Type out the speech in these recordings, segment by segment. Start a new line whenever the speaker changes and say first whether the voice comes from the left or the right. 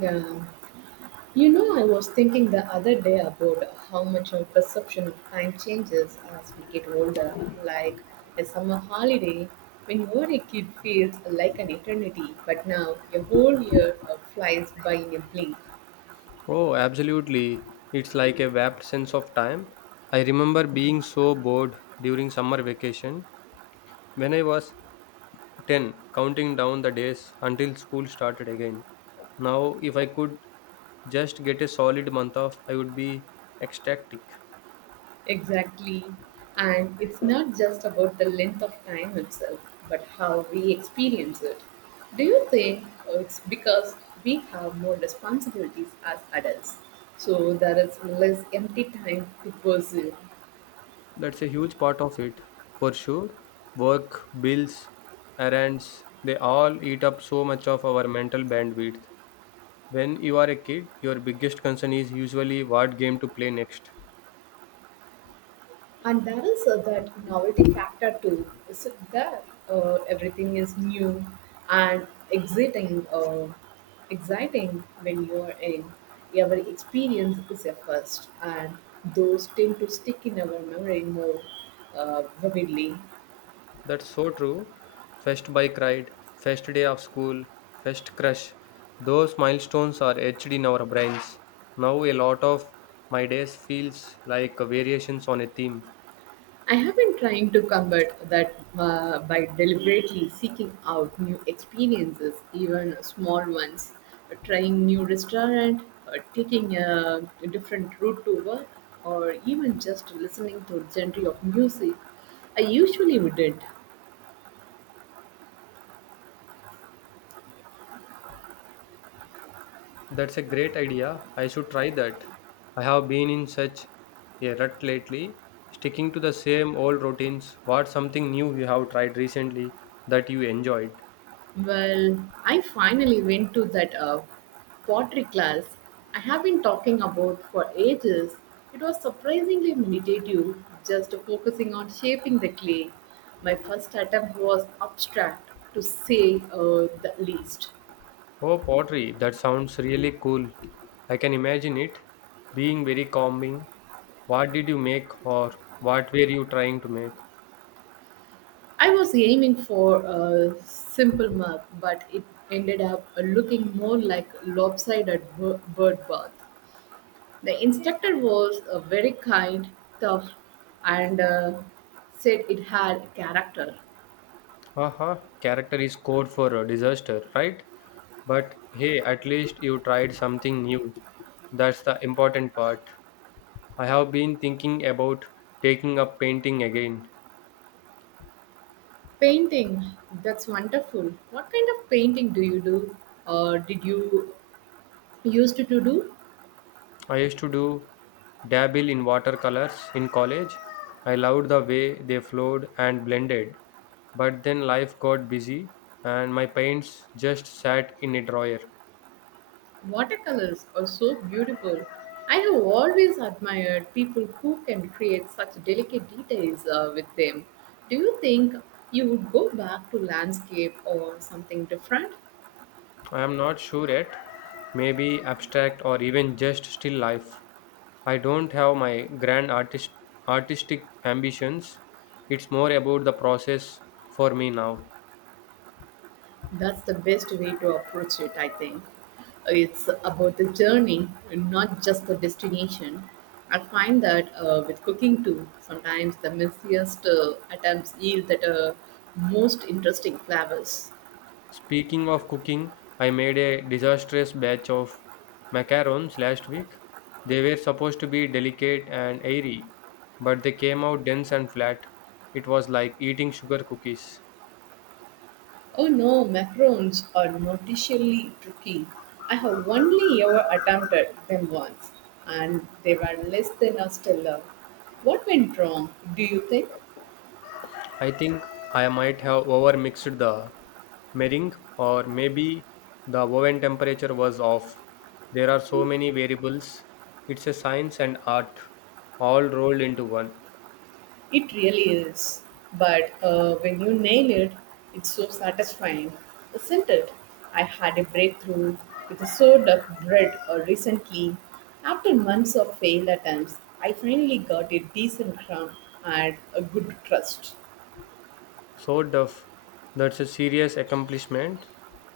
right: Yeah. You know, I was thinking the other day about how much our perception of time changes as we get older. Like a summer holiday, when you were a kid, feels like an eternity, but now a whole year flies by in a blink.
left: Oh, absolutely. It's like a warped sense of time. I remember being so bored during summer vacation when I was 10, counting down the days until school started again. Now, if I could just get a solid month off, I would be ecstatic.
right: Exactly. And it's not just about the length of time itself, but how we experience it. Do you think it's because we have more responsibilities as adults? So there is less empty time to pursue.
left: That's a huge part of it, for sure. Work, bills, errands, they all eat up so much of our mental bandwidth. When you are a kid, your biggest concern is usually what game to play next.
right: And there is that novelty factor too. Is it that everything is new and exciting? Exciting when you are in. Every experience is a first, and those tend to stick in our memory more vividly.
left: That's so true. First bike ride, first day of school, first crush. Those milestones are etched in our brains. Now a lot of my days feels like variations on a theme.
right: I have been trying to combat that by deliberately seeking out new experiences, even small ones, trying new restaurant, or taking a different route to work, or even just listening to a genre of music I usually wouldn't.
left: That's a great idea. I should try that. I have been in such a rut lately, sticking to the same old routines. What's something new you have tried recently that you enjoyed?
right: Well, I finally went to that pottery class I have been talking about for ages. It was surprisingly meditative, just focusing on shaping the clay. My first attempt was abstract, to say the least.
left: Oh, pottery. That sounds really cool. I can imagine it being very calming. What did you make or what were you trying to make?
right: I was aiming for a simple mug, but it ended up looking more like lopsided bird bath. The instructor was very kind, tough, and said it had character.
left: Haha, character is code for a disaster, right? But hey, at least you tried something new. That's the important part. I have been thinking about taking up painting again.
right: Painting, that's wonderful. What kind of painting do you do? Or did you used to do?
left: I used to do dabble in watercolors in college. I loved the way they flowed and blended. But then life got busy and my paints just sat in a drawer.
right: Watercolors are so beautiful. I have always admired people who can create such delicate details with them. Do you think you would go back to landscape or something different?
left: I am not sure yet. Maybe abstract or even just still life. I don't have my grand artistic ambitions. It's more about the process for me now.
right: That's the best way to approach it, I think. It's about the journey not just the destination. I find that with cooking too, sometimes the messiest attempts yield that most interesting flavors.
left: Speaking of cooking, I made a disastrous batch of macarons last week. They were supposed to be delicate and airy, but they came out dense and flat. It was like eating sugar cookies.
right: Oh no, macarons are notoriously tricky. I have only ever attempted them once, and they were less than a stellar. What went wrong, do you think?
left: I think I might have overmixed the meringue, or maybe the oven temperature was off. There are so many variables. It's a science and art all rolled into one.
right: It really is. But when you nail it, it's so satisfying, isn't it? I had a breakthrough with a sort of bread recently. After months of failed attempts, I finally got a decent crumb and a good crust.
left: So tough. That's a serious accomplishment.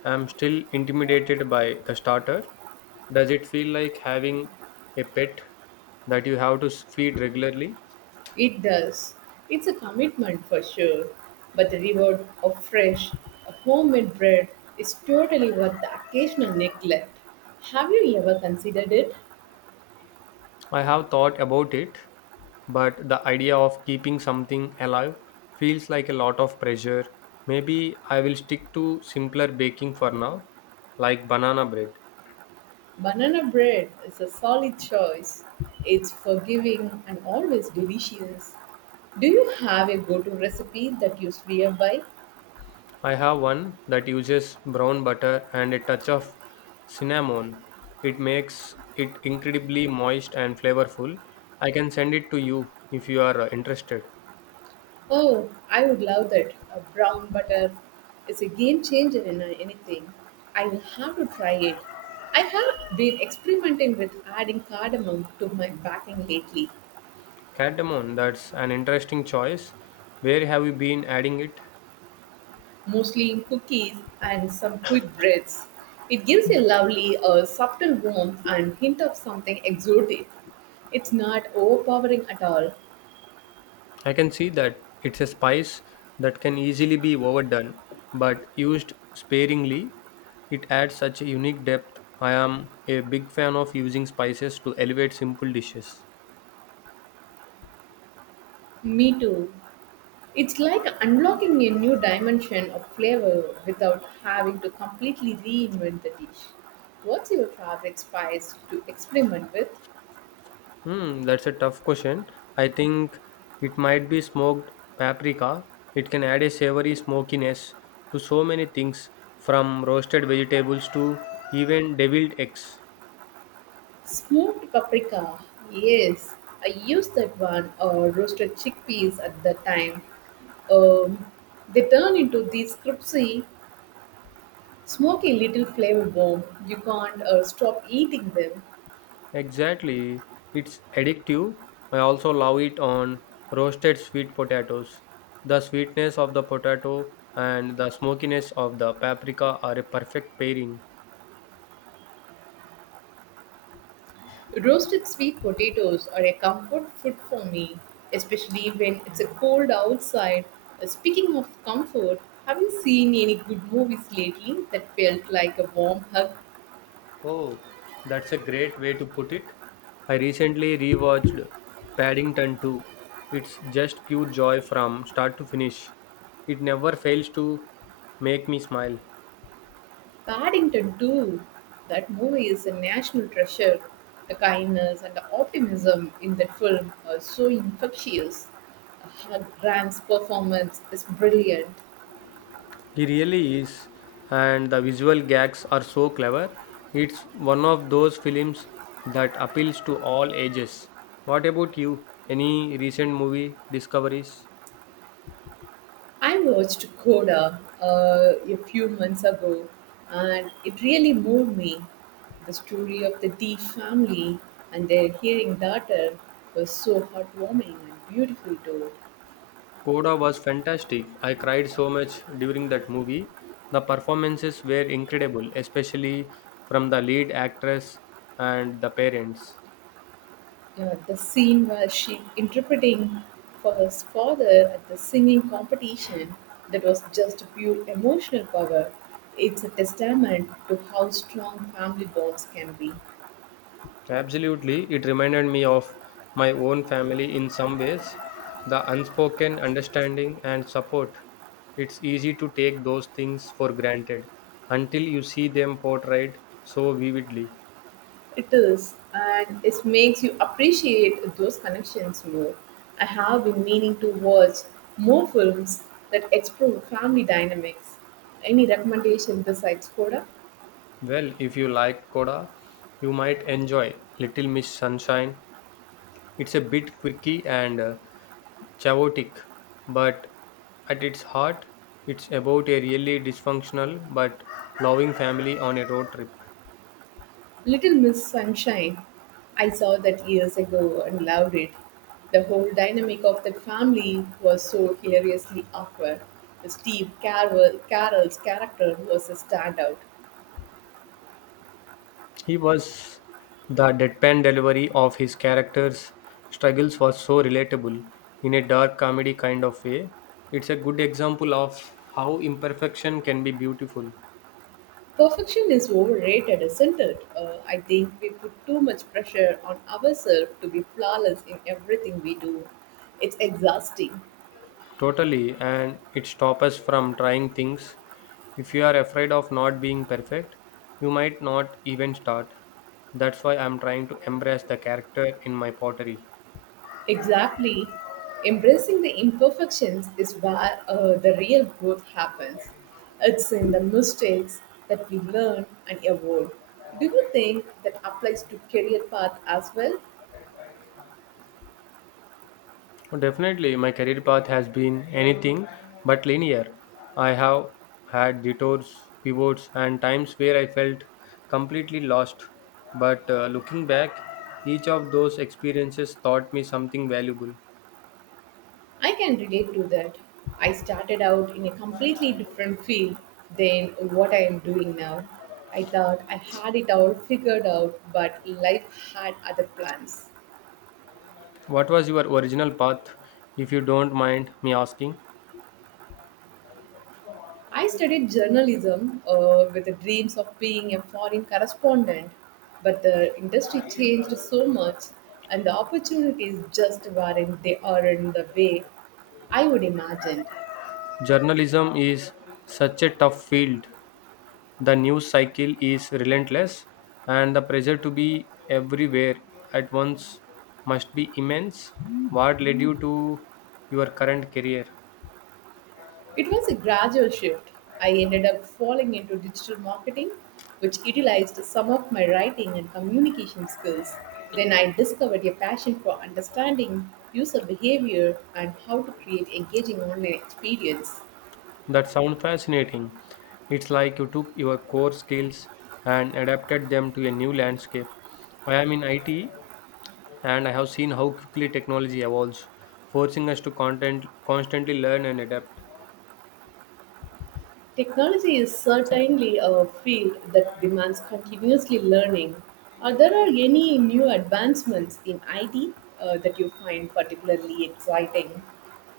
left: I'm still intimidated by the starter. Does it feel like having a pet that you have to feed regularly?
right: It does. It's a commitment for sure, but the reward of fresh, homemade bread is totally worth the occasional neglect. Have you ever considered it?
left: I have thought about it, but the idea of keeping something alive feels like a lot of pressure. Maybe I will stick to simpler baking for now, like banana bread.
right: Banana bread is a solid choice. It's forgiving and always delicious. Do you have a go to recipe that you swear by?
left: I have one that uses brown butter and a touch of cinnamon. It makes it incredibly moist and flavorful. I can send it to you if you are interested.
right: Oh, I would love that. A brown butter is a game changer in anything. I will have to try it. I have been experimenting with adding cardamom to my baking lately.
left: Cardamom, that's an interesting choice. Where have you been adding it?
right: Mostly in cookies and some quick breads. It gives a lovely, subtle warmth and hint of something exotic. It's not overpowering at all.
left: I can see that it's a spice that can easily be overdone, but used sparingly, it adds such a unique depth. I am a big fan of using spices to elevate simple dishes.
right: Me too. It's like unlocking a new dimension of flavor without having to completely reinvent the dish. What's your favorite spice to experiment with?
left: Hmm, that's a tough question. I think it might be smoked paprika. It can add a savory smokiness to so many things, from roasted vegetables to even deviled eggs.
right: Smoked paprika. Yes, I used that one or roasted chickpeas at the time. Um, they turn into these crispy, smoky little flavor bomb. You can't stop eating them.
left: Exactly. It's addictive. I also love it on roasted sweet potatoes. The sweetness of the potato and the smokiness of the paprika are a perfect pairing.
right: Roasted sweet potatoes are a comfort food for me, especially when it's a cold outside. Speaking of comfort, have you seen any good movies lately that felt like a warm hug?
left: Oh, that's a great way to put it. I recently rewatched Paddington 2. It's just pure joy from start to finish. It never fails to make me smile.
right: Paddington 2. That movie is a national treasure. The kindness and the optimism in that film are so infectious. Graham's performance is brilliant.
left: He really is, and the visual gags are so clever. It's one of those films that appeals to all ages. What about you? Any recent movie discoveries?
right: I watched Coda a few months ago and it really moved me. The story of the Dee family and their hearing daughter was so heartwarming and beautiful too.
left: Coda was fantastic. I cried so much during that movie. The performances were incredible, especially from the lead actress and the parents.
right: Yeah, the scene where she interpreting for her father at the singing competition that was just pure emotional power. It's a testament to how strong family bonds can be.
left: Absolutely, it reminded me of my own family in some ways. The unspoken understanding and support. It's easy to take those things for granted until you see them portrayed so vividly.
right: It is, and it makes you appreciate those connections more. I have been meaning to watch more films that explore family dynamics. Any recommendation besides Coda?
left: Well, if you liked Coda, you might enjoy Little Miss Sunshine. It's a bit quirky and chaotic, but at its heart, it's about a really dysfunctional but loving family on a road trip.
right: Little Miss Sunshine. I saw that years ago and loved it. The whole dynamic of that family was so hilariously awkward. Carell's character was a standout.
left: He was the deadpan delivery of his character's struggles was so relatable in a dark comedy kind of way. It's a good example of how imperfection can be beautiful.
right: Perfection is overrated, isn't it? I think we put too much pressure on ourselves to be flawless in everything we do. It's exhausting.
left: Totally, and it stops us from trying things. If you are afraid of not being perfect, you might not even start. That's why I'm trying to embrace the character in my pottery.
right: Exactly. Embracing the imperfections is where the real growth happens. It's in the mistakes that we learn and evolve. Do you think that applies to career path as well?
left: Definitely, my career path has been anything but linear. I have had detours, pivots, and times where I felt completely lost. But looking back, each of those experiences taught me something valuable.
right: I can relate to that. I started out in a completely different field than what I am doing now. I thought I had it all figured out, but life had other plans.
left: What was your original path, if you don't mind me asking?
right: I studied journalism with the dreams of being a foreign correspondent, but the industry changed so much and the opportunities just weren't there in the way I would imagine.
left: Journalism is such a tough field. The news cycle is relentless, and the pressure to be everywhere at once must be immense. What led you to your current career?
right: It was a gradual shift. I ended up falling into digital marketing, which utilized some of my writing and communication skills. Then I discovered a passion for understanding user behavior and how to create engaging online experience.
left: That sounds fascinating. It's like you took your core skills and adapted them to a new landscape. I am in IT and I have seen how quickly technology evolves, forcing us to constantly learn and adapt.
right: Technology is certainly a field that demands continuously learning. Are there are any new advancements in IT that you find particularly exciting?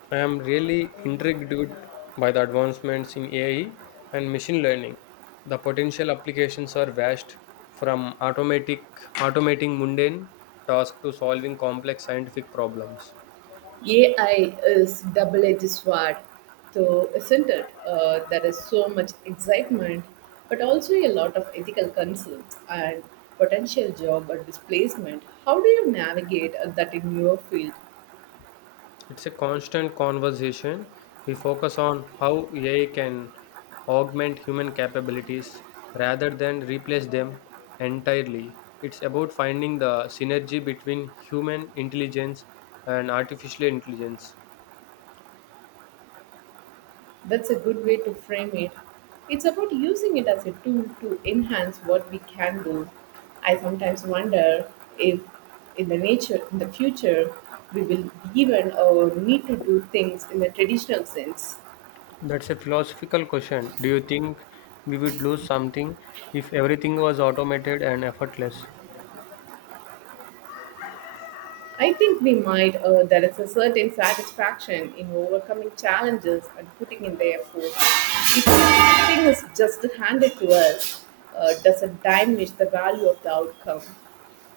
left: I am really intrigued by the advancements in AI and machine learning. The potential applications are vast, from automatic automating mundane tasks to solving complex scientific problems.
right: AI is double-edged sword, So, isn't it? There is so much excitement, but also a lot of ethical concerns and potential job or displacement. How do you navigate that in your field?
left: It's a constant conversation. We focus on how AI can augment human capabilities rather than replace them entirely. It's about finding the synergy between human intelligence and artificial intelligence.
right: That's a good way to frame it. It's about using it as a tool to enhance what we can do. I sometimes wonder if, in the nature, in the future, we will even or need to do things in the traditional sense.
left: That's a philosophical question. Do you think we would lose something if everything was automated and effortless?
right: I think we might. There is a certain satisfaction in overcoming challenges and putting in the effort. If everything is just handed to us, doesn't diminish the value of the outcome.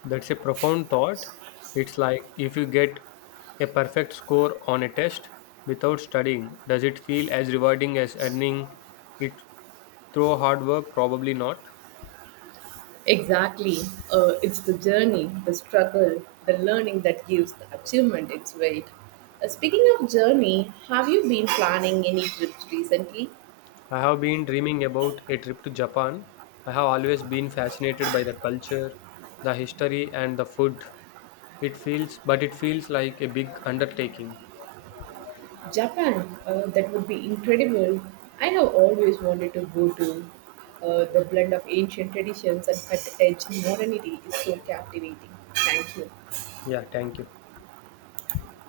left: That's a profound thought. It's like if you get a perfect score on a test without studying, does it feel as rewarding as earning it through hard work? Probably not.
right: Exactly. It's the journey, the struggle, the learning that gives the achievement its weight. Speaking of journey, have you been planning any trips recently?
left: I have been dreaming about a trip to Japan. I have always been fascinated by the culture, the history, and the food. But it feels like a big undertaking.
right: Japan, that would be incredible. I have always wanted to go to. The blend of ancient traditions and cut edge modernity is so captivating. Thank you.
left: Yeah, thank you.